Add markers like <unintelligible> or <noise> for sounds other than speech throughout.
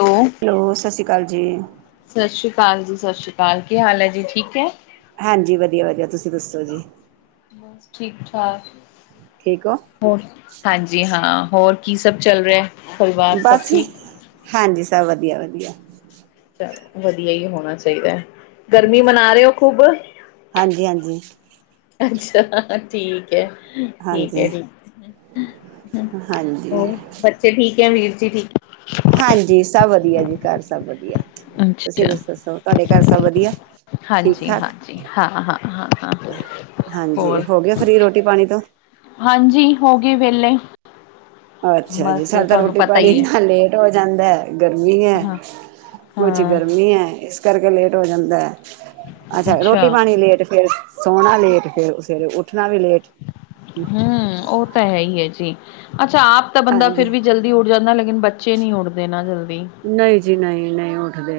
Hello! Hello! ਸਤਿ ਸ਼੍ਰੀ ਅਕਾਲ ਜੀ। ਸਤਿ ਸ਼੍ਰੀ ਅਕਾਲ ਜੀ, ਸਤਿ ਸ਼੍ਰੀ ਅਕਾਲ ਕੀ ਹਾਲ ਹੈ ਜੀ ਠੀਕ ਹੈ। ਹਾਂਜੀ, ਵਧੀਆ-ਵਧੀਆ ਤੁਸੀਂ ਦੱਸੋ ਜੀ। ਬਸ ਠੀਕ ਠਾਕ। ਠੀਕ ਹੋ। ਹੋਰ ਹਾਂਜੀ ਹਾਂ, ਹੋਰ ਕੀ ਸਭ ਚੱਲ ਰਿਹਾ। ਪਰਿਵਾਰ ਸਭ ਬਸ, ਠੀਕ। ਹਾਂਜੀ ਸਭ ਵਧੀਆ-ਵਧੀਆ। ਵਧੀਆ ਹੀ ਹੋਣਾ ਚਾਹੀਦਾ ਹੈ। ਗਰਮੀ ਮਨਾ ਰਹੇ ਹੋ ਖੂਬ। ਹਾਂਜੀ, ਹਾਂਜੀ। ਅੱਛਾ! ਠੀਕ ਹੈ। ਠੀਕ ਹੈ ਹਾਂਜੀ ਠੀਕ ਹਾਂਜੀ ਹੋਰ। <unintelligible> ਅੱਛਾ! ਠੀਕ ਹੈ, ਵੀਰ ਜੀ ਹੈ। ਹਾਂਜੀ, ਸਭ ਵਧੀਆ ਜੀ ਘਰ ਸਭ ਵਧੀਆ, ਤੁਸੀਂ ਅੱਛਾ। ਦੱਸੋ ਤੁਹਾਡੇ ਘਰ ਸਭ ਵਧੀਆ। ਠੀਕ ਹਾਂਜੀ ਠਾਕ ਹਾਂਜੀ ਹਾਂ, ਹਾਂ, ਹਾਂ, ਹਾਂ ਹਾਂਜੀ ਹੋਰ। ਹੋ ਗਏ ਫਰੀ ਰੋਟੀ ਪਾਣੀ ਤੋਂ ਹਾਂਜੀ, ਹੋ ਗਈ ਵੇਲੇ। ਅੱਛਾ! ਜੀ ਸਾਡੇ ਤਾਂ ਰੋਟੀ ਪਤਾ ਪਾਣੀ ਹੀ ਹੈ ਇੰਨਾ ਲੇਟ ਹੋ ਜਾਂਦਾ ਗਰਮੀ ਹੈ। ਹਾਂ ਕੁਛ, ਹਾਂ ਗਰਮੀ ਹੈ ਇਸ ਕਰਕੇ ਲੇਟ ਹੋ ਜਾਂਦਾ। ਅੱਛਾ ਰੋਟੀ ਪਾਣੀ ਲੇਟ ਫੇਰ ਸੋਣਾ ਲੇਟ ਫੇਰ ਸਵੇਰੇ ਉੱਠਣਾ ਵੀ ਲੇਟ। ਹਮ, ਉਹ ਤਾਂ ਹੈ ਹੀ ਹੈ ਜੀ। ਅੱਛਾ ਆਪ ਤਾਂ ਬੰਦਾ ਹਾਂਜੀ ਫਿਰ ਵੀ ਜਲਦੀ। ਉੱਠ ਜਾਂਦਾ। ਲੇਕਿਨ ਬੱਚੇ ਨੀ ਉੱਡਦੇ ਨਾ ਜਲਦੀ। ਨਹੀਂ ਜੀ, ਨਹੀਂ, ਨਹੀਂ ਉੱਠਦੇ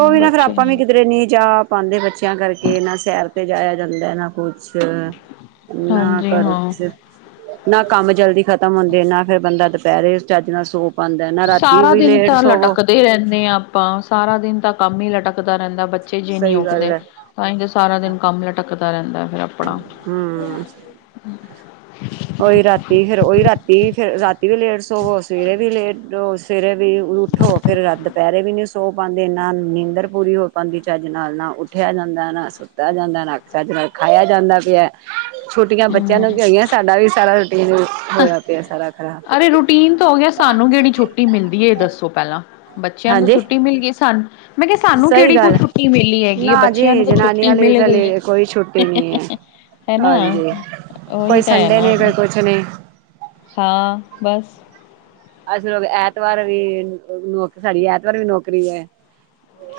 ਉਹ ਵੀ ਨਾ ਫੇਰ ਬੱਚੇ ਆਪਾਂ ਨੀ ਵੀ ਕਿਧਰੇ ਨਹੀਂ ਜਾ ਪਾਉਂਦੇ ਬੱਚਿਆਂ ਕਰਕੇ ਨਾ ਸੈਰ ਤੇ ਜਾਇਆ ਜਾਂਦਾ। ਨਾ ਕੁਛ ਕਰ ਨਾ ਹਾਂਜੀ ਕਰ ਹਾਂ। ਕਿਸੇ ਨਾ ਕੰਮ ਜਲਦੀ ਖਤਮ ਹੁੰਦੇ। ਨਾ ਫੇਰ ਬੰਦਾ ਦੁਪਹਿਰੇ ਚਜ ਨਾਲ ਸੋ ਪਾਉਂਦਾ ਨਾ ਰਾਤੀ ਸਾਰਾ ਵੀ ਦਿਨ ਲੇਟ ਤਾਂ ਸੋਵੋ ਲਟਕਦੇ ਹੀ ਰਹਿੰਦੇ ਹਾਂ ਆਪਾਂ, ਸਾਰਾ ਦਿਨ ਤਾਂ ਕੰਮ ਹੀ ਲਟਕਦਾ ਰਹਿੰਦਾ ਬੱਚੇ ਜੇ ਨਹੀਂ ਸਹੀ ਗੱਲ ਉਠਦੇ ਹੈ ਤਾਂ ਹੀ ਤਾਂ ਸਾਰਾ ਦਿਨ ਕੰਮ ਲਟਕਦਾ ਰਹਿੰਦਾ ਹੈ। ਫਿਰ ਆਪਣਾ। ਹੂ। ਉਹੀ ਰਾਤੀ ਫੇਰ ਉਹੀ ਰਾਤੀ ਫੇਰ ਰਾਤੀ ਵੀ ਲੇਟ ਸੋਵੋ, ਸਵੇਰੇ ਵੀ ਲੇਟ ਹੋ। ਸਵੇਰੇ ਵੀ ਉੱਠੋ ਫੇਰ ਦੁਪਹਿਰੇ ਵੀ ਨੀ ਸੋ ਪਾਉਂਦੇ ਨਾ ਨੀਂਦਰ ਪੂਰੀ ਹੋ ਦੀ ਚੱਜ ਨਾਲ ਨਾ ਉੱਠਿਆ ਜਾਂਦਾ, ਨਾ ਸੁੱਤਾ ਜਾਂਦਾ, ਨਾ ਚੱਜ ਨਾਲ ਖਾਇਆ ਜਾਂਦਾ ਵਾ। ਛੂਟੀਆਂ ਬੱਚਿਆਂ ਹੂੰ। ਨੂੰ ਕਿ ਹੋਈਆਂ ਸਾਡਾ ਵੀ ਸਾਰਾ ਰੂਟੀਨ ਹੋਇਆ ਪਿਆ। ਸਾਰਾ ਖਰਾਬ ਟੀਮ ਤੇ ਹੋ ਗਿਆ ਸਾਨੂੰ ਕਿਹੜੀ ਛੁੱਟੀ ਮਿਲਦੀ ਹੈ ਇਹ ਦੱਸੋ ਪਹਿਲਾਂ, ਬੱਚਿਆਂ ਨੂੰ ਤੋਂ ਹਾਂਜੀ ਛੁੱਟੀ ਮਿਲ ਗਈ ਸਾਨੂੰ ਮੈਂ ਕਿਹਾ, ਸਾਨੂੰ ਸਹੀ ਕਿਹੜੀ ਕੋਈ ਗੱਲ ਛੁੱਟੀ ਮਿਲੀ ਹੈਗੀ ਹੈ ਨਾ ਬੱਚਿਆਂ ਜੀ ਨੂੰ ਤਾਂ ਛੁੱਟੀ ਜਨਾਨੀਆਂ ਲਈ ਮਿਲ ਤਾਂ ਗਈ ਲੇ ਕੋਈ ਛੁੱਟੀ ਨਹੀਂ ਹੈ। ਹੈ ਹੈ ਨਾ। ਹਾਂਜੀ ਉਹੀ ਕੋਈ ਤਾਂ ਹੈ ਸੰਡੇ ਨਾ। ਨਹੀਂ ਕੋਈ ਕੁਛ ਨਹੀਂ ਹਾਂ, ਬਸ। ਅਸੀਂ ਲੋਕ ਐਤਵਾਰ ਵੀ, ਨੌਕ ਸਾਡੀ ਐਤਵਾਰ ਵੀ ਨੌਕਰੀ ਹੈ।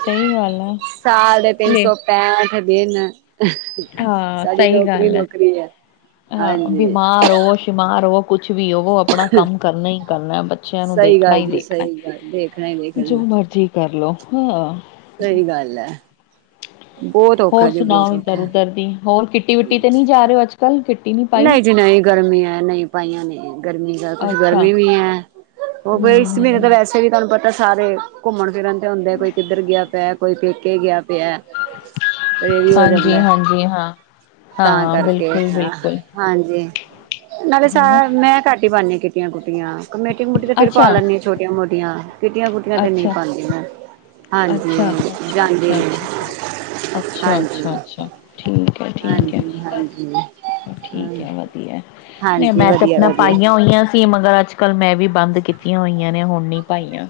ਸਹੀ ਗੱਲ ਆ। ਸਾਲ ਦੇ ਤਿੰਨ ਲੈ, ਸੌ ਪੈਂਠ ਦਿਨ ਹਾਂ ਸਾਡੀ ਸਹੀ ਗੱਲ ਐ। ਨੌਕਰੀ-ਨੌਕਰੀ ਹੈ। ਹਾਂ ਹਾਂਜੀ ਬਿਮਾਰ ਹੋ ਸ਼ਿਮਾਰ ਹੋ। ਕੁਛ ਵੀ ਉਹੋ ਆਪਣਾ ਕੰਮ ਕਰਨਾ ਹੀ ਕਰਨਾ ਬੱਚਿਆਂ ਨੂੰ ਸਹੀ ਦੇਖਣਾ ਗੱਲ ਹੀ ਜੀ ਦੇਖਣਾ। ਸਹੀ ਗੱਲ ਦੇਖਣਾ ਹੀ ਦੇਖਣਾ। ਕਰ ਲਓ ਹਾਂ। ਸਹੀ ਗੱਲ ਹੈ। ਬਹੁਤ ਔਖਾ ਹੋਰ ਜੀ ਸੁਣਾਓ ਬਹੁਤ ਇਧਰ- ਔਖਾ ਉਧਰ ਦੀ ਹੋਰ ਕਿਟੀ ਵਿਟੀ ਤੇ ਨਹੀਂ ਜਾ ਰਹੇ ਹੋ ਅੱਜ ਕੱਲ? ਨਹੀਂ ਜੀ ਨਹੀਂ ਗਰਮੀ ਹੈ ਨਹੀਂ ਪਾਈਆਂ ਨੇ ਗਰਮੀਆਂ। ਕੁਛ ਅੱਛਾ, ਗਰਮੀ ਵੀ ਹੈ। ਉਹ ਫ ਇਸ ਮਹੀਨੇ ਤਾਂ ਹੂੰ-ਹੂੰ। ਵੈਸੇ ਵੀ ਤੁਹਾਨੂੰ ਪਤਾ ਸਾਰੇ ਘੁੰਮਣ- ਫਿਰਨ ਹੁੰਦੇ ਕੋਈ ਕਿੱਧਰ ਗਿਆ ਪਿਆ, ਕੋਈ ਪੇਕੇ ਗਿਆ ਪਿਆ। ਐ ਵੀ ਹੋ ਜਾਂਦਾ। ਹਾਂਜੀ-ਹਾਂਜੀ, ਹਾਂ। ਤਾਂ ਹਾਂ, ਕਰਕੇ, ਹਾਂ। ਬਿਲਕੁਲ-ਬਿਲਕੁਲ, ਹਾਂਜੀ। ਨਾਲੇ ਸ ਹੈਨਾ। ਮੈਂ ਕੱਟ ਹੀ ਪਾਉਂਦੀ ਹਾ ਕਿਟੀਆਂ- ਕੁੱਟੀਆਂ। ਕਮੇਟੀ -ਕਮੂਟੀ ਤਾਂ ਫੇਰ ਪਾ ਅੱਛਾ, ਲੈਂਦੀ ਛੋਟੀਆਂ- ਮੋਟੀਆਂ। ਕਿੱਟੀਆਂ ਕੁ ਤੇ ਨਹੀਂ ਅੱਛਾ, ਪਾਉਦੀਆਂ ਮੈ। ਹਾਂਜੀ। ਜਾਂ ਅੱਛਾ-ਅੱਛਾ-ਅੱਛਾ ਠੀਕ। ਹੈ ਠੀਕ ਹੈ ਹਾਂਜੀ-ਹਾਂਜੀ ਹਾਂ। ਠੀਕ ਹੈ ਨਹੀਂ ਮੈਂ ਤੇ ਆਪਣਾ ਪਾਈਆਂ ਹੋਈਆਂ। ਮਗਰ ਅੱਜ ਕੱਲ੍ਹ ਮੈਂ ਵੀ ਬੰਦ ਕੀਤੀਆਂ ਹੋਈਆਂ ਨੇ ਹੁਣ ਨੀ ਪਾਈਆਂ।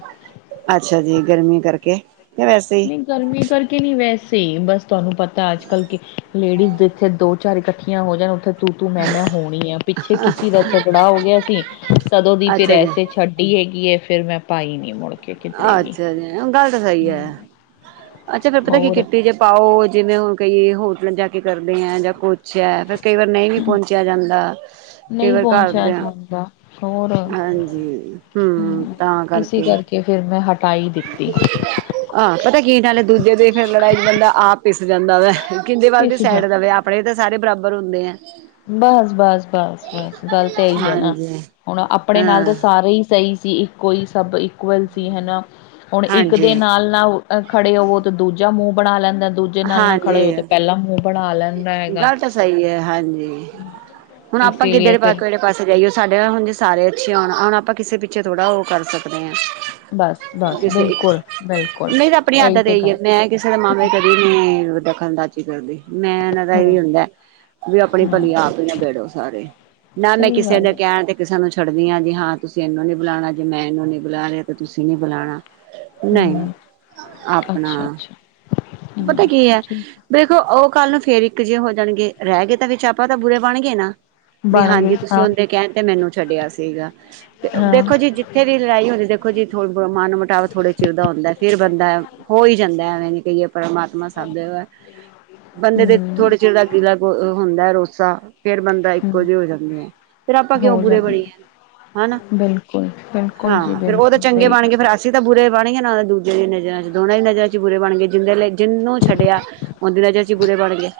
ਅੱਛਾ ਜੀ ਗਰਮੀ ਕਰਕੇ, ਵੈਸੇ ਹੀ। ਨਹੀਂ ਗਰਮੀ ਕਰਕੇ ਨੀ ਵੈਸੇ ਬਸ ਤੁਹਾਨੂੰ ਪਤਾ ਅੱਜ ਕੱਲ੍ਹ ਕਿ ਲੇਡੀਜ਼ ਜਥੇ ਦੋ ਚਾਰ ਇਕੱਠੀਆਂ ਹੋ ਜਾਣ ਉੱਥੇ ਤੂੰ-ਤੂੰ ਮੈਂ-ਮੈਂ ਹੋਣੀ ਆ ਪਿੱਛੇ ਕਿਸੇ ਦਾ ਝਗੜਾ ਹੋ ਗਿਆ ਸੀ, ਕਦੋਂ ਦੀ ਫਿਰ ਅੱਛਾ ਜੀ ਐਸੇ ਛੱਡ ਵੀ ਏਗੀਏ ਫਿਰ ਮੈਂ ਪਾਈ ਨਹੀਂ ਮੁੜ। ਕੇ ਕਿਧਰੇ ਵੀ ਅੱਛਾ ਜੀ ਗੱਲ ਤਾਂ ਸਹੀ ਹੈ। ਅੱਛਾ ਫੇਰ ਪਤਾ ਕੀ ਹੋਰ ਕੀਤੀਕਿੱਟੀ ਜੇ ਪਾਓ ਜਿਵੇਂ ਹੁਣ ਕਈਏ ਹੋਟਲ ਜਾ ਕੇ ਕਰਦੇ ਹੈ ਜਾਂ ਕੁ ਅੱਛਿਆ ਫਿਰ ਕਈ ਵਾਰ ਨਹੀਂ ਵੀ ਪਹੁੰਚਿਆ ਜਾਂਦਾ। ਕਈ ਨਹੀਂ ਵਾਰ ਪਹੁੰਚਿਆ ਘਰਦਿਆਂ ਜਾਂਦਾ। ਸ਼ੋਰ ਹਾਂਜੀ। ਹੂ, ਤਾਂ ਕਰਕੇ। ਕਿ ਫਿਰ ਮੈਂ ਹਟਾਈ ਦਿੱਤੀ। ਆ ਪਤਾ ਕੀੇ ਦੂਜੇ ਦੇ ਫਿਰ ਲੜਾਈ ਚ' ਬੰਦਾ ਆਪ ਪਿਸ ਜਾਂਦਾ ਵਾ, ਕਿਹਿੰਦੇ ਵੱਲ ਦੀ ਇਸ ਜਾ ਸਾਈਡ ਦਾਵੇ ਆਪ ਕੱਪੜੇ ਤਾਂ ਸਾਰੇ ਬਰਾਬਰ ਹੁੰਦੇ ਆ। ਬਸ-ਬਸ-ਬਸ-ਬਸ ਗੱਲ ਤਾਂ ਇਹੀ ਆ ਨਾ। ਹਾਂਜੀ ਹੁਣ ਆਪਣੇ ਹਾਂ ਨਾਲ ਤਾਂ ਸਾਰੇ ਹੀ ਸਹੀ ਸੀ। ਕੋਈ ਸਭ ਇਕੁਅਲ ਸੀ ਹਨਾ। ਹੁਣ ਇੱਕ ਦੇ ਹਾਂਜੀ ਨਾਲ ਨਾ ਖੜੇ ਹੋਵੋ ਤੇ ਦੂਜਾ ਮੂੰਹ ਬਣਾ ਲੈਂਦਾ ਦੂਜਾ ਜੇ ਨਾਲ ਨਾ ਹਾਂਜੀ ਖੜੇ ਹੋ ਤਾਂ ਪਹਿਲਾਂ ਮੂੰਹ ਬਣਾ ਲੈਂਦਾ ਹੈਗਾ। ਗੱਲ ਤਾਂ ਸਹੀ ਹੈ ਹਾਂਜੀ ਹੁਣ ਆਪਾਂ ਇਸੇ ਲਈ ਕਿੱਧਰ ਫਿਰ ਕਿਹੜੇ ਪਾਸੇ ਜਾਈਓ ਸਾਡੇ ਨਾਲ ਹੁਣ ਜੇ ਸਾਰੇ ਅੱਛੇ ਹੋਣ ਹੁਣ ਆਪਾਂ ਕਿਸੇ ਪਿੱਛੇ ਥੋੜ੍ਹਾ ਉਹ ਕਰ ਸਕਦੇ ਬਸ, ਹਾਂ। ਬਸ ਬਿਲਕੁਲ, ਬਿਲਕੁਲ ਨਹੀਂ ਤੇ ਆਪਣੇ ਹੱਥ ਇਹੀ ਦਾ ਤੇ ਦੇਈਏ ਗੱਲ ਮੈ ਕਿਸੇ ਦਾ ਮਾਮਕੇ ਕਦੇ ਨਹੀਂ ਦਖਲ ਅੰਦਾਜ਼ੀ ਕਰਦੀ ਮੈਂ ਨਾ ਤਾਂ ਇਹੀ ਹੂੰ, ਹੁੰਦਾ ਵੀ ਆਪਣੀ ਹੂੰ। ਭਲੀ ਆਪ ਹੀ ਨਾ ਬੇੜੋ ਸਾਰੇ ਨਾ ਮੈਂ ਸਹੀ ਕਿਸੇ ਗੱਲ ਦੇ ਹੈ, ਕਹਿਣ ਤੇ ਸਾਨੂੰ ਛੱਡਦੀ ਹ ਜੀ ਹਾਂ ਤੁਸੀਂ ਇਹਨੂੰ ਨੀ ਬੁਲਾਉਣਾ ਜੇ ਮੈਂ ਇਹਨੂੰ ਨੀ ਬੁਲਾ ਰਿਹਾ ਤੇ ਤੁਸੀਂ ਨੀ ਬੁਲਾਉਣਾ। ਨਹੀਂ ਹੂੰ, ਆਪਣਾ ਅੱਛਾ, ਅੱਛਾ, ਹੂੰ, ਪਤਾ ਕੀ ਹੈ ਠੀਕ। ਦੇਖੋ ਉਹ ਕੱਲ੍ਹ ਨੂੰ ਫੇਰ ਇੱਕ ਜਿਹੇ ਹੋ ਜਾਣਗੇ ਰਹਿ ਗਏ ਤਾਂ ਵਿੱਚ ਆਪਾਂ ਤਾਂ ਬੁਰੇ ਬਣ ਗਏ ਨਾ। ਵੀ ਬਣ ਗਏ ਹਾਂਜੀ ਤੁਸੀਂ ਹਾਂ, ਉਹਦੇ ਕਹਿਣ ਤੇ ਮੈਨੂੰ ਛੱਡਿਆ ਸੀਗਾ। ਤੇ ਹਾਂ। ਦੇਖੋ ਜੀ ਜਿੱਥੇ ਦੀ ਲੜਾਈ ਹੁੰਦੀ ਦੇਖੋ ਜੀ ਮਨ ਮਿਟਵ ਥੋੜ੍ਹੇ ਚਿਰ ਦਾ ਹੁੰਦਾ ਫਿਰ ਬੰਦਾ ਹੋ ਹੀ ਜਾਂਦਾ ਐਵੇਂ ਨੀ ਕਹੀਏ ਪਰਮਾਤਮਾ ਸਭ ਜਗ੍ਹਾ ਹੈ, ਬੰਦੇ ਦੇ ਹਮ ਥੋੜੇ ਚਿਰ ਦਾ ਗੀਲਾ ਗ ਹੁੰਦਾ ਰੋਸਾ। ਫੇਰ ਬੰਦਾ ਇੱਕੋ ਹਮ ਜਿਹੇ ਹੋ ਜਾਂਦੇ ਆ ਫੇਰ ਆਪਾਂ ਕਿਉਂ ਹੋ ਬੁਰੇ ਜਾਂਦੀ ਬਣੀਏ? ਹੈ। ਹਨਾ ਬਿਲਕੁਲ ਬਿਲਕੁਲ ਜੀ ਹਾਂ ਫੇਰ ਉਹ ਤਾਂ ਬਿਲਕੁਲ ਚੰਗੇ ਸਹੀ ਬਣ ਗਏ ਗੱਲ ਫਰ ਹੈ ਅਸ ਅਸੀ ਤਾਂ ਬੁਰੇ ਬਣ ਗਏ ਨਾ ਉਹ ਦਜੇ ਦੇ ਨਜ਼ਰਾਂ ਚ ਦੋਨਾਂ ਹੀ ਨਜ਼ਰਾਂ ਚ ਬੁਰੇ ਬਣ ਗਏ ਜਿੰਦੇ ਲਈ ਜਿਹਨੂੰ ਛੱਡਿਆ ਉਹਦੀ ਨਜ਼ਰਸੀਂ ਬੁਰੇ ਬਣ ਗਏ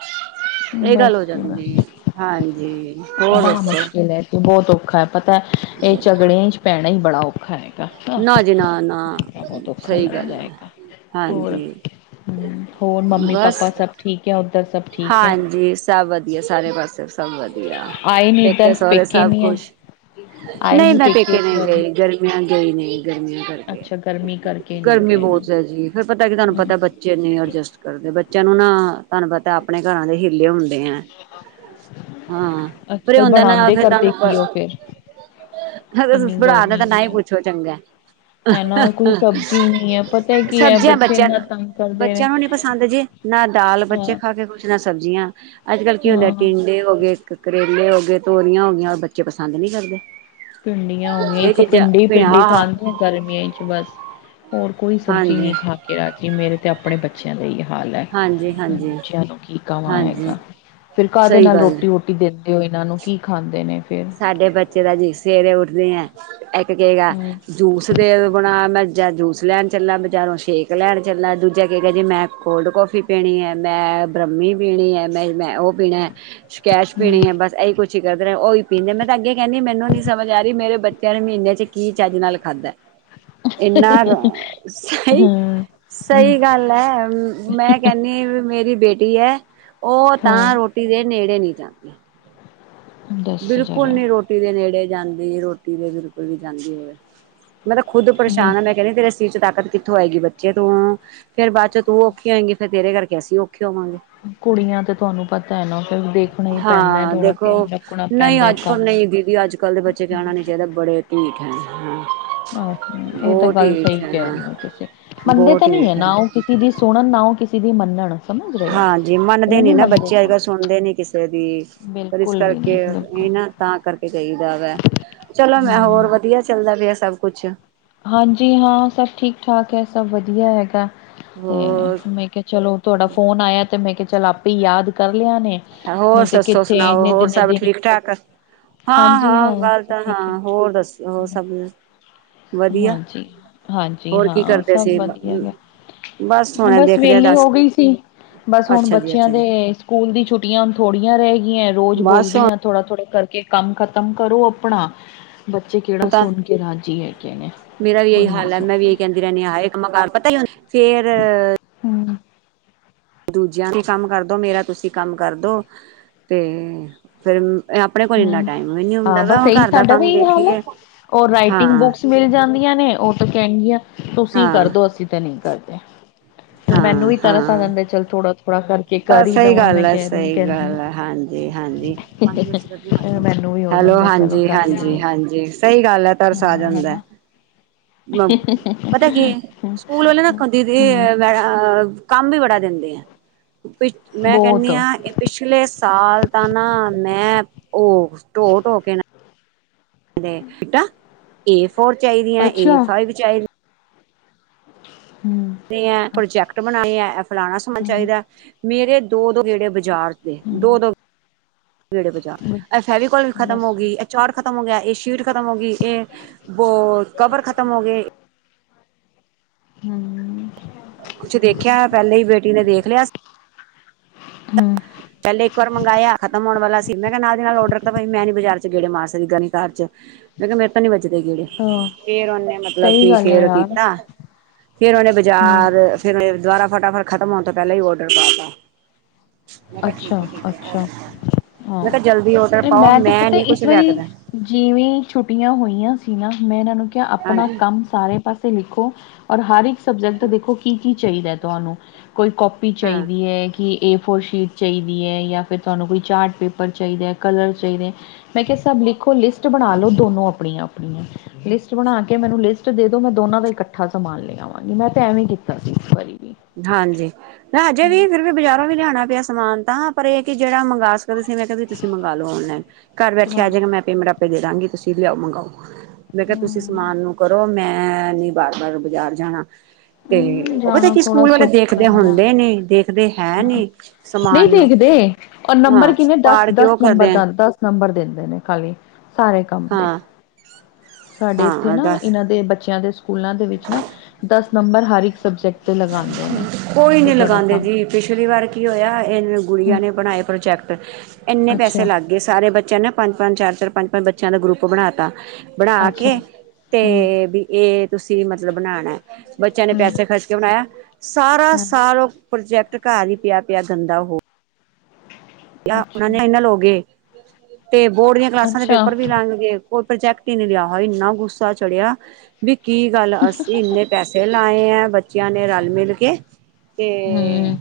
ਇਹ ਗੱਲ ਬਸ ਹੋ ਜੀ ਜਾਂਦੀ ਏ ਬਸ ਹਾਂਜੀ ਹੋਰ ਬੜਾ ਦੱਸੋ ਮੁਸ਼ਕਿਲ ਹੈ ਬਹੁਤ ਔਖਾ ਹੈ ਪਤਾ ਇਹ ਝਗੜਿਆਂ 'ਚ ਪੈਣਾ ਹੀ ਬੜਾ ਔਖਾ ਹੈ ਨਾ ਜੀ ਨਾ ਨਾ ਔਖਾ ਸਹੀ ਲੱਗਦਾ ਗੱਲ ਹੈ ਹੈਗਾ ਹੋਰ ਹਾਂਜੀ ਹਮ ਹੋਰ ਮੰਮੀ ਬਸ ਪਾਪਾ ਸਭ ਠੀਕ ਏ ਉੱਧਰ ਸਭ ਠੀਕ ਹੈ ਹਾਂਜੀ ਸਭ ਵਧੀਆ ਸਾਰੇ ਪਾਸੇ ਸਭ ਵਧੀਆ ਆਏ ਨੀ ਪੇਕੇ ਇੱਧਰ ਸਹੁਰ ਸਭ ਨੀ ਹੈ ਖੁਸ਼ ਆਏ ਨਹੀਂ ਨੀ ਮੈਂ ਪੇਕੇ ਇਸ ਨਹੀਂ ਵਾਰੀ ਗਈ ਗਰਮੀਆਂ ਗਈ ਨਹੀਂ ਗਰਮੀਆਂ ਕਰਕੇ ਅੱਛਾ ਗਰਮੀ ਕਰਕੇ ਨਹੀਂ ਗਰਮੀ ਗਏ ਨਾ ਬਹੁਤ ਹੈ ਜੀ ਫੇਰ ਪਤਾ ਕੀ ਤੁਹਾਨੂੰ ਹਮ ਪਤਾ ਬੱਚੇੇ ਨਿ ਅਡਜਸਟ ਕਰਦੇ ਬੱਚਿਆਂ ਨੂੰ ਨਾ ਤੁਹਾਨੂੰ ਪਤਾ ਆਪਣੇ ਘਰਾਂ ਦੇ ਹੀਲੇ ਹੁੰਦੇ ਹੈ ਹਾਂ ਅੱਜ ਪਰ ਇਹ ਕੱਲ ਹੁੰਦਾ ਨਾ ਯ ਬਣਾਉਂਦੇ ਫਿਰ ਕਰਦੇ ਤੁਹਾਨੂੰ ਕੀ ਬਸ ਉਹ ਫਿਰ ਸੁ ਇੰਨੀ ਬੜਾਣ ਦਾ ਗਰਮੀ ਤਾਂ ਨਾ ਹੀ ਵਿੱਚ ਪੁੱਛੋ ਚੰਗਾ ਹੈ ਨਾ ਕੋਈ ਸਬਜ਼ੀ ਨਹੀਂ ਹੈ ਪਤਾ ਕੀ ਹੈ ਸਬਜ਼ੀਆਂ ਬੱਚੇ ਬੱਚਿਆਂ ਇੰਨਾ ਨੂੰ ਤੰਗ ਕਰਦੇ ਨੇ ਬੱਚਿਆਂ ਨੂੰ ਨੀ ਪਸੰਦ ਜੇ ਨਾ ਦਾਲ ਬੱਚੇ ਹਾਂ ਖਾ ਕੇ ਕੁਛ ਨਾ ਸਬਜ਼ੀਆਂ ਅੱਜ ਕੱਲ ਕੀ ਹੁੰਦੇ ਆ ਹਾਂ ਟਿੰਂਡੇ ਹੋ ਗਏ ਕਰੇਲੇ ਹੋ ਗਏ ਤੋਰੀਆਂ ਹੋ ਗੀਆਂ ਉਹ ਬੱਚੇ ਪਸੰ ਨਹੀਂੀ ਕਰਦੇ ਪਿੰਡੀਆਂ ਹੋ ਗਈਆਂ ਇਹ ਇੱਕ ਚੀਜ਼ਾਂ ਫਿਰ ਹਾਂ ਪਿੰਡੀ ਹਾਂ ਖਾਂਦੇ ਗਰਮੀਆਂ ਚ ਬਸ ਹੋਰ ਕੋਈ ਸਬਜ਼ੀ ਹਾਂਜੀ ਨਹੀਂੀ ਖਾ ਕੇ ਰਾਜੀ ਮੇਰੇ ਤੇ ਆਪਣੇ ਬੱਚੇ ਬੱਚਿਆਂ ਦਾ ਹੀ ਹਾਲ ਹੈ ਹਾਂਜੀ ਮੈਂ ਹਾਂਜੀ ਬੂੱਚਿਆਂ ਨੂੰ ਕੀ ਕਵਾਂ ਹਾਂਜੀ ਹੈਗਾ ਫਿਰ ਘਾਹ ਦੇ ਸਹੀ ਨਾਲ ਗੱਲ ਹੈ ਰੋਟੀ ਰੋਟੀ ਰ ਦਿੰਦੇ ਹੋ ਇਹਨਾਂ ਨੂੰ ਕੀ ਖਾਂਦੇ ਨੇ ਫੇਿਰ ਸਾਡੇ ਬੱਚੇ ਦਾ ਜੀ ਸਵੇਰੇ ਉੱਠਦੇ ਆ ਇੱਕ ਕਏਗਾ ਹਮ ਜੂਸ ਦੇ ਬਣਾ ਮੈਂਜ਼ਾਂ ਜੂਸ ਲੈਣ ਚੱਲਾਂ ਬਜ਼ਾਰੋਂ ਸ਼ੇਕ ਲੈਣ ਚੱਲਾਂ ਦੂਜਾ ਕੀ ਕਿਹਾ ਜੀ ਮੈਂ ਕੋਲਡ ਕੌਫੀ ਪੀਣੀ ਹੈ ਮੈਂ ਬ੍ਰਮੀ ਪੀਣੀ ਹੈ ਮੈਂ ਮੈਂ ਉਹ ਪੀਣਾ ਹੈ ਕੈਸ਼ ਪੀਣੀ ਹੈ ਬਸ ਇਹੀ ਕੁਛ ਹੀ ਕਰਦਾ ਰਿਹਾ ਉਹੀ ਪੀਂਦੇ ਮੈਂ ਤਾਂ ਅੱਗੇ ਕਹਿੰਦੀ ਮੈਨੂੰ ਨੀ ਸਮਝ ਆ ਰਹੀ ਮੇਰੇ ਬੱਚਿਆਂ ਨੂੰ ਮਹੀਨਿਆਂ ਚ ਕੀ ਚੱਜ ਨਾਲ ਖਾਧਾ ਇੰਨਾ ਰ ਸਹੀ, ਹਮ ਸਹੀ ਗੱਲ ਹੈ ਮੈਂ ਕਹਿੰਦੀ ਵੀ ਮੇਰੀ ਬੇਟੀ ਹੈ ਉਹ ਹਾਂ ਹਾਂ ਤਾਂ ਰੋਟੀ ਦੇ ਨੇੜੇ ਨਹੀਂੀ ਜਾਂਦੀ ਦੱਸ ਬਿਲਕੁਲ ਜਰਾ ਨੀ ਰੋਟੀ ਦੇ ਨੇੜੇ ਜਾਂਦੀ ਰੋਟੀ ਦੇ ਬਿਲਕੁਲ ਵੀ ਜਾਂਦੀ ਹੋਵੇ ਮੈਂ ਤਾਂ ਖੁਦ ਨਹੀਂ ਪਰੇਸ਼ਾਨਾਂ ਮੈਂ ਕਹਿੰਦੀ ਤੇਰੇ ਚ, ਤਾਕਤ ਕਿੱਥੋਂ ਆਏਗੀ ਬੱਚੇ ਤੂੰ, ਫੇਰ ਬਾਅਦ ਚੋਂ ਤੂੰ ਔਖੇ ਆਏਂਗੀ ਫੇਰ ਤੇਰੇ ਕਰਕੇ ਅਸੀਂ ਔਖੇ ਹੋਵਾਂਗੇ ਕੁੜੀਆਂ ਤੇ ਤੁਹਾਨੂੰ ਪਤਾ ਹੈ ਨਾ ਫਿਰ ਦੇਖ ਹਾਂ ਦੇਖੋ ਨਹੀਂ ਪੈਂਦਾ ਅੱਜ ਪਰ ਗੱਲ ਨੂੰ ਨਹੀਂ। ਦੀਦੀ ਅੱਜ-ਕੱਲ੍ਹ ਦੇ ਬੱਚੇ ਕਹਿਣਾ ਨੀ ਚਾਹੀਦਾ ਬੜੇ ਢੀਠ ਹੈ ਹਾਂ ਅਹ ਇਹ ਤਾਂ ਬਹੁਤ ਗੱਲ ਢੀਠ ਸਹੀ ਹੈ ਕਹਿ ਰਹੇ ਹੋ। ਤੁਸੀਂ ਮੰਨਦੇ ਬਹੁਤ ਤਾਂ ਨਹੀ ਹੈ! ਢੀਠ ਨਾ ਉਹ ਕਿਸ ਕਿਸੇ ਦੀ ਸੁਣਨ ਨਾ ਉਹ ਕਿਸੇ ਦੀ ਮੰਨਣ ਸਮਝ ਰਹੇ ਹੋ ਹਾਂਜੀੀ ਮੰਨਦੇ ਉਹ ਨੀ ਨਹੀਂ ਨਾ ਬੱਚੇ ਅੱਜ-ਕੱਲ੍ਹ ਸੁਣੇ ਸੁਣਦੇ ਨੀ ਕਿਸੇ ਦੀ ਪਰ ਇਸ ਬਿਲਕੁਲ ਵੀ ਕਰਕੇ ਨਹੀਂ ਬਿਲਕੁਲ ਇਹ ਨਾ ਤਾਂ ਕਰਕੇ ਚਾਹੀਦਾ ਵੈ, ਚਲੋ ਮੈਂ ਹੋਰ ਹਮ ਵਧੀਆ। ਚੱਲਦਾ ਪਿਆ ਸਭ ਕੁੱਛ ਹਾਂਜੀ ਹਾਂ ਸਭ ਠੀਕ-ਠਾਕ ਹੈ ਸਭ ਵਧੀਆ ਹੈਗਾ ਤੇ ਹੋਰ, ਮੈਂ ਕ ਚਲੋ ਤੁਹਾਡਾ ਫੋਨ ਆਇਆ ਅਤੇ ਮੈਂ ਕਿਹਾ ਚੱਲ ਆਪੇ ਯਾਦ ਕਰ ਲਿਆ ਨੇ, ਹੋਰ ਨਹੀਂ ਤੇ ਸੱਸੋ ਕਿੱਥੇ ਸੁਣਾਓ ਇੰਨੇ ਹੋਰ ਦਿਨੇ ਸਭ ਦਿਨ ਠੀਕ-ਠਾਕ ਹਾਂ, ਹਾਂਜੀ ਹਾਂ ਗੱਲ ਸਭ ਤਾਂ ਠੀਕ ਹਾਂ ਹੋਰ ਦੱਸ ਹੋਰ ਸਭ ਵਧੀਆ। ਹਾਂਜੀ-ਹਾਂਜੀ ਹੋਰ ਕੀ ਹਾਂ ਕਰਦੇ ਸਭ ਸੀ? ਵਧੀਆ ਹੈ ਹੁਣੇ ਬਸ ਦੇਖਦੇ ਆ ਵਿਹਲੀ ਦੱਸ ਹੋ ਗਈ ਸੀ। ਬਸ ਹੁਣ ਅੱਛਾ ਜੀ ਬੱਚਿਆਂ ਅੱਛਾ ਦੇ, ਜੀ ਸਕੂਲ ਦੀ ਛੁੱਟੀਆਂ ਥੋੜੀਆਂ ਰਹਿ ਗਈਆਂ ਏ, ਰੋਜ਼ ਬਸ ਬੋਲਦੀਆਂ ਹੁਣ ਥੋੜ੍ਹਾ-ਥੋੜ੍ਹਾ ਕਰਕੇ ਕੰਮ ਖ਼ਤਮ ਕਰੋ। ਆਪਣਾ ਬੱਚੇ ਕਿਹੜਾ ਤਾਂ ਸੁਣ ਕੇ ਰਾਜੀ ਹੈ ਮੇਰਾ ਵੀ ਇਹੀ ਹਾਲ ਹੈ ਮੈਂ, ਵੀ ਇਹੀ ਕਹਿੰਦੀ ਰਹਿੰਦੀ ਆ। ਹ ਇਹ ਕਮਾ ਕਾਰ ਪਤਾ ਹੀ ਹ ਫੇਰ ਹੂ <unintelligible> ਦੂਜਿਆਂ ਵੀ, ਕੰਮ ਕਰਦੋ ਮੇਰਾ ਤੁਸੀਂ ਕੰਮ ਕਰਦੋ ਤੇ, ਫੇਰ ਆਪਣੇ ਕੋਲ ਇੰਨਾ ਹੂੰ ਟਾਈਮ ਨੀ ਹਾਂ ਹੁੰਦਾ, ਵ ਬਸ ਹੁਣ ਇਹੀ ਘਰ ਦਾ ਸਾਡਾ ਵੀ ਕੰਮ ਇਹੀ ਹਾਲ ਹੈ। ਦੇਖੀਏ। ਉਹ ਰਾਈਟਿੰਗ ਹਾਂ ਬੁੱਕਸ ਮਿਲ ਜਾਂਦੀਆਂ ਨੇ ਉਹ। ਕਹਿ ਦੀਆ ਤੁਸੀਂ ਹਾਂ ਕਰਦੋ, ਅਸੀਂ ਤੇ ਨਹੀਂ ਕਰਦੇ। ਫਿਰ ਮੈਨੂੰ ਹਾਂ ਵੀ ਤਰਸ ਆ ਹਾਂ ਜਾਂਦਾ ਚਲ ਥੋੜਾ-ਥੋੜਾ ਕਰ। ਤਾਂ ਹੀ ਸਹੀ ਦੇਵਾਂ ਮੈਂ ਗੱਲ ਹੈ ਕਹਿ ਰਹੀ ਸਹੀ ਕਹਿੰਦੀ ਹਾਂ। ਗੱਲ ਹੈ ਹਾਂਜੀ-ਹਾਂਜੀ ਪੰਜ ਫਿਰ ਮਿੰਟ। ਮੈਨੂੰ ਵੀ ਹੋ ਹੈਲੋ ਜਾਂਦਾ ਚਲੋ ਕਰ ਲਈਏ ਹਾਂਜੀ-ਹਾਂਜੀ-ਹਾਂਜੀ, ਸਹੀ ਗੱਲ ਹੈ ਤਰਸ ਆ ਹਾਂ ਜਾਂਦਾ। ਹਨਾ ਪਤਾ ਕੀ ਸਕੂਲ ਵਾਲੇ ਨਾ ਕਦੀ। ਹੂੰ ਅ ਕੰਮ ਵੀ ਬੜਾ ਦਿੰਦੇ ਆ, ਮੈਂ ਬਹੁਤ ਕਹਿੰਦੀ ਹਾਂ। ਪਿਛਲੇ ਸਾਲ ਤਾਂ ਨਾ ਮੈਂ ਉਹ ਢੋ-ਢੋ ਕੇ ਨਾ। ਟਾ ਏ ਫੋਰ ਚਾਹੀਦੀਆਂ ਅੱਛਾ ਏ, ਫਾਈਵ ਚਾਹੀਦੀਆਂ। ਹੂ ਪ੍ਰੋਜੈਕਟ ਬਣਾਉਣੇ ਹੈ ਇਹ ਫਲਾਣਾ ਸਮਾਨ ਹੂੰ ਚਾਹੀਦਾ ਮੇਰੇ ਦੋ-ਦੋ ਗੇੜੇ ਬਾਜ਼ਾਰ। ਦੋ-ਦੋ ਹੂੰ ਗੇੜੇ ਬਜਾਰ, ਇਹ ਫੈਵਕੋਲ ਵੀ ਖਤਮ ਹੋ ਬਸ ਗਈ। ਚਾਟ ਖ਼ਤਮ ਹੋ ਗਿਆ, ਇਹ ਸ਼ੀਟ ਖਤਮ ਹੋ ਗਈ ਇਹ ਬੋ ਕਵਰ ਖਤਮ ਹੋ ਗਏ। ਹੂ। ਕੁਛ ਦੇਖਿਆ, ਪਹਿਲੇ। ਹੀ ਬੇਟੀ ਨੇ ਦੇਖ ਲਿਆ। ਹੂ ਪਹਿਲੇ ਇੱਕ ਵਾਰ ਮੰਗਾਇਆ ਖਤਮ ਹੋਣ ਵਾਲਾ ਸੀ, ਮੈਂ ਕਿਹਾ ਨਾਲ ਦੇ ਨਾਲ ਔਡਰ ਤਾਂ ਮੈਂ ਨੀ ਬਾਜ਼ਾਰ ਚ ਗੇੜੇ ਮਾਰ ਸਕਦੀ ਗਲੀ ਕਾਰ ਚ। ਮੈਂ ਕਿਹਾ ਮੇਰੇ ਤਾਂ ਨੀ ਵੱਜੇਦੇ ਗੇੜੇ। ਹਾਂ ਫੇਰ ਉਹਨੇ ਮਤਲਬ ਸਹੀ ਕੀ ਗੱਲ ਹੈ ਫੇਰ ਯਾਰ ਕੀਤਾ ਫੇਰ ਉਹ ਓਹਨੇ ਹੂੰ ਬਾਜ਼ਾਰ। ਫਿਰ ਦੁਬਾਰਾ ਫਟਾਫਟ ਖ਼ਤਮ ਹੋ, ਤੋਂ ਪਹਿਲਾਂ ਹੀ ਔਡਰ ਪਾਤਾ। ਮੈਂ ਕਿਹਾ ਠੀਕ ਹੈ, ਠੀਕ ਹੈ ਔਡਰ ਅੱਛਾ-ਅੱਛਾ, ਪਾਓ। ਹਾਂ ਮੈਂ ਕਿਹਾ ਜਲਦੀ ਔਡਰ ਇਹ ਪਾਓ, ਮੈਂ, ਤੇ ਪਤਾ ਨੀ ਕੁਛ ਇਸ ਲਿਆ ਕੇ ਵਾਰੀ। ਦੇਣਾ, ਜਿਵੇਂ ਛੁੱਟੀਆਂ ਹੋਈਆਂ ਸੀ, ਨਾ ਮੈਂ ਇਹਨਾਂ ਨੂੰ ਕਿਹਾ ਆਪਣਾ ਹਾਂਜੀ ਕੰਮ ਸਾਰੇ। ਪਾਸੇ ਲਿਖੋ ਔਰ ਹਰ ਇੱਕ ਸਬਜੈਕਟ ਦੇਖੋ ਕੀ, ਕੀ ਚਾਹੀਦਾ ਹੈ ਤੁਹਾਨੂੰ। ਕੋਈ ਕੋਪੀ ਹਾਂ। ਚਾਹੀਦੀ ਹੈ, ਕਿ ਏ, ਫੋਰ ਸ਼ੀਟ। ਚਾਈਦੀ ਐ ਯਾ ਫਿਰ ਤੁਆਨੂੰ ਕੋਈ ਚਾਟ ਪੇਪਰ ਚਾਈਦਾ ਕਲਰ ਚਾਈਦੇ ਐ। ਮੈਂ ਕਿਆ ਸਬ ਲਿਖੋ ਲਿਸਟ ਬਣਾ ਲਓ, ਦੋਨੋ ਆਪਣੀਆਂ-ਆਪਣੀਆਂ। ਲਿਸਟ ਬਣਾ ਕੇ ਮੈਨੂੰ ਲਿਸਟ ਦੇ ਦੋ ਮੈਂ ਦੋਨਾਂ ਦਾ ਇਕੱਠਾ ਸਮਾਨ ਲੇ ਆਵਾਂਗੀ ਮੈਂ ਤੇ ਐਵੇਂ ਈ ਕੀਤਾ ਸੀ ਇਸ ਵਾਰੀ। ਵੀ ਹਾਂਜੀ, ਨਾ ਹਜੇ ਵੀ ਫਿਰ ਵੀ ਬਜ਼ਾਰੋਂ ਵੀ ਲਿਆਣਾ ਪਿਆ ਸਮਾਨ ਤਾਂ ਪਰ ਏ ਕੀ ਜੇੜਾ ਮੰਗਾ <unintelligible> ਸੀ ਮੈਂ ਕਿਆ ਵੀ ਤੁਸੀਂ ਮੰਗਾ ਲੋ ਔਨਲੈਨ ਘਰ ਬੈਠੇ ਹਾਂ ਆ ਹਾਂ ਜਾਏਗਾ ਮੈਂ ਪੇਮੈਂਟ ਆਪੇ ਦੇ ਦਾਂਗੀ ਤੁਸੀਂ ਲੇਆਓ ਮੰਗਾਓ। ਮੈਂ ਕਿਆ ਤੁਸੀਂ ਹਮ ਸਮਾਨ ਨੂੰ ਕਰੋ, ਮੈਂ ਨੀ ਬਾਰ-ਬਾਰ ਬਜਾਰ ਜਾਣਾ। ਤੇ ਹਮ, ਓ ਪਤਾ ਜਾਣਾ ਕੀ ਥੋੜਾ ਸਕੂਲ ਵਾਲੇੇ ਸੌਖਾ ਦੇਖਦੇ ਹੈ ਹੁੰਦੇ ਨੀ ਦੇਖਦੇ ਹੈ ਹਾਂ ਨੀ, ਨਹੀਂ ਸਮਾਨ ਨੂੰ। ਦੇਖਦੇ ਔਰ ਨੰਬਰ ਹਾਂ, ਕਿੰਨੇ ਦਸ ਪਾੜ ਦਸ ਕਿਓਂ ਕਰਦੇ ਨੰਬਰ ਐ? ਦਾ ਦਸ ਨੰਬਰ ਦਿੰਦੇ ਨੇ ਖਾਲੀ, ਸਾਰੇ ਕੰਮ ਦੇ। ਹਾਂ ਸਾਡੇ ਏਥੇ ਹਾਂ ਨਾ ਦੱਸ ਏਨਾਂ ਦੇ ਬੱਚੇਆਂ ਦੇ ਸਕੂਲਾਂ ਦੇ ਵਿੱਚ ਨਾ ਦਸ ਨੰਬਰ ਹਰ ਇੱਕ ਸਬਜੈਕਟ ਤੇ ਲਗਾਉਂਦੇ ਨੇ ਕੋਈ ਵੀ ਨੀ ਤੁਹਾਡਾ ਲਗਾਂਦੇ ਕੰਮ ਜੀ ਪਿਛਲੀ ਵਾਰ ਕੀ ਹੋਏਆ ਏਨੇ ਗੁੜੀਆਂ ਹਮ ਨੇ ਬਣਾਯੇ ਪ੍ਰੋਜੈਕਟ ਇੰਨੇ ਪੈਸੇ ਅੱਛਾ ਲਾਗੇ ਸਾਰੇ ਬੱਚੇਆਂ ਨੇ ਪੰਜ-ਪੰਜ, ਚਾਰ-ਚਾਰ, ਪੰਜ-ਪੰਜ ਬੱਚੇਆਂ ਦਾ ਗਰੁੱਪ ਬਣਾ ਤਾ ਬਣਾ ਅੱਛਾ ਕੇ, ਹਮ ਤੇ ਵੀ ਏ ਤੁਸੀਂ ਮਤਲਬ ਬਣਾਣੈ, ਬੱਚੇਆਂ ਨੇ ਹਮ ਪੈਸੇ ਖਰਚ ਕਿ ਬਣਾਯੇਆ, ਸਾਰਾ ਹਮ ਸਾਲ ਓ ਪ੍ਰੋਜੈਕਟ ਘਰ ਈ ਪਿਆ-ਪਿਆ ਗੰਦਾ ਹੋ ਓਨਾ ਨੇ ਅੱਛਾ ਫਾਈਨਲ ਹੋ ਗਏ ਤੇ ਬੋਰਡ ਦੀਆਂ ਕਲਾਸਾਂ ਦੇ ਅੱਛਾ ਪੇਪਰ ਵੀ ਲੰਘ ਗੇ ਓ ਪ੍ਰੋਜੈਕਟ ਈ ਨੀ ਲਿਆ ਹਾਏ ਇੰਨਾ ਗੁੱਸਾ ਚੜੇਆ ਵੀ ਕੀ ਗੱਲ ਅਸੀਂ ਇੰਨੇ ਪੈਸੇ ਲਾਏ ਐ ਬੱਚੇਆਂ ਨੇ ਰਲ ਮਿਲ ਕੇ, ਤੇ ਹਮ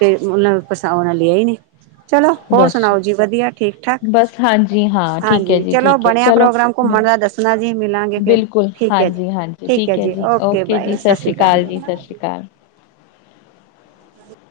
ਤੇ ਹੁਨ ਪਰਸਾ ਓਨਾ ਲਿਆ ਈ ਨੀ। ਚਲੋ ਹੋਰ ਦੱਸ ਸੁਣਾਓ ਜੀ ਵਦੀਆ ਠੀਕ-ਠਾਕ, ਬਸ ਹਾਂਜੀ ਹਾਂ ਠੀਕ ਹੈ ਹਾਂਜੀ ਜੀ ਚਲੋ ਠੀਕ ਹੈ ਬਣੇਆ ਚਲੋ ਪ੍ਰੋਗਰਾਮ ਘੁੰਮਣ ਦਾ ਦੱਸਣਾ ਜੀ ਮਿਲਾਂਗੇ ਫੇਰ, ਬਿਲਕੁਲ ਠੀਕ ਐ ਜੀ, ਹਾਂਜੀ ਹਾਂਜੀ ਠੀਕ ਐ ਹੈ ਜੀ ਓਕੇ ਜੀ ਬਾਏ। ਸਤਿ ਸ਼੍ਰੀ ਸਸ੍ਰੀ ਕਾਲ ਅਕਾਲ ਸਤਿ ਸ਼੍ਰੀ ਜੀ। ਅਕਾਲ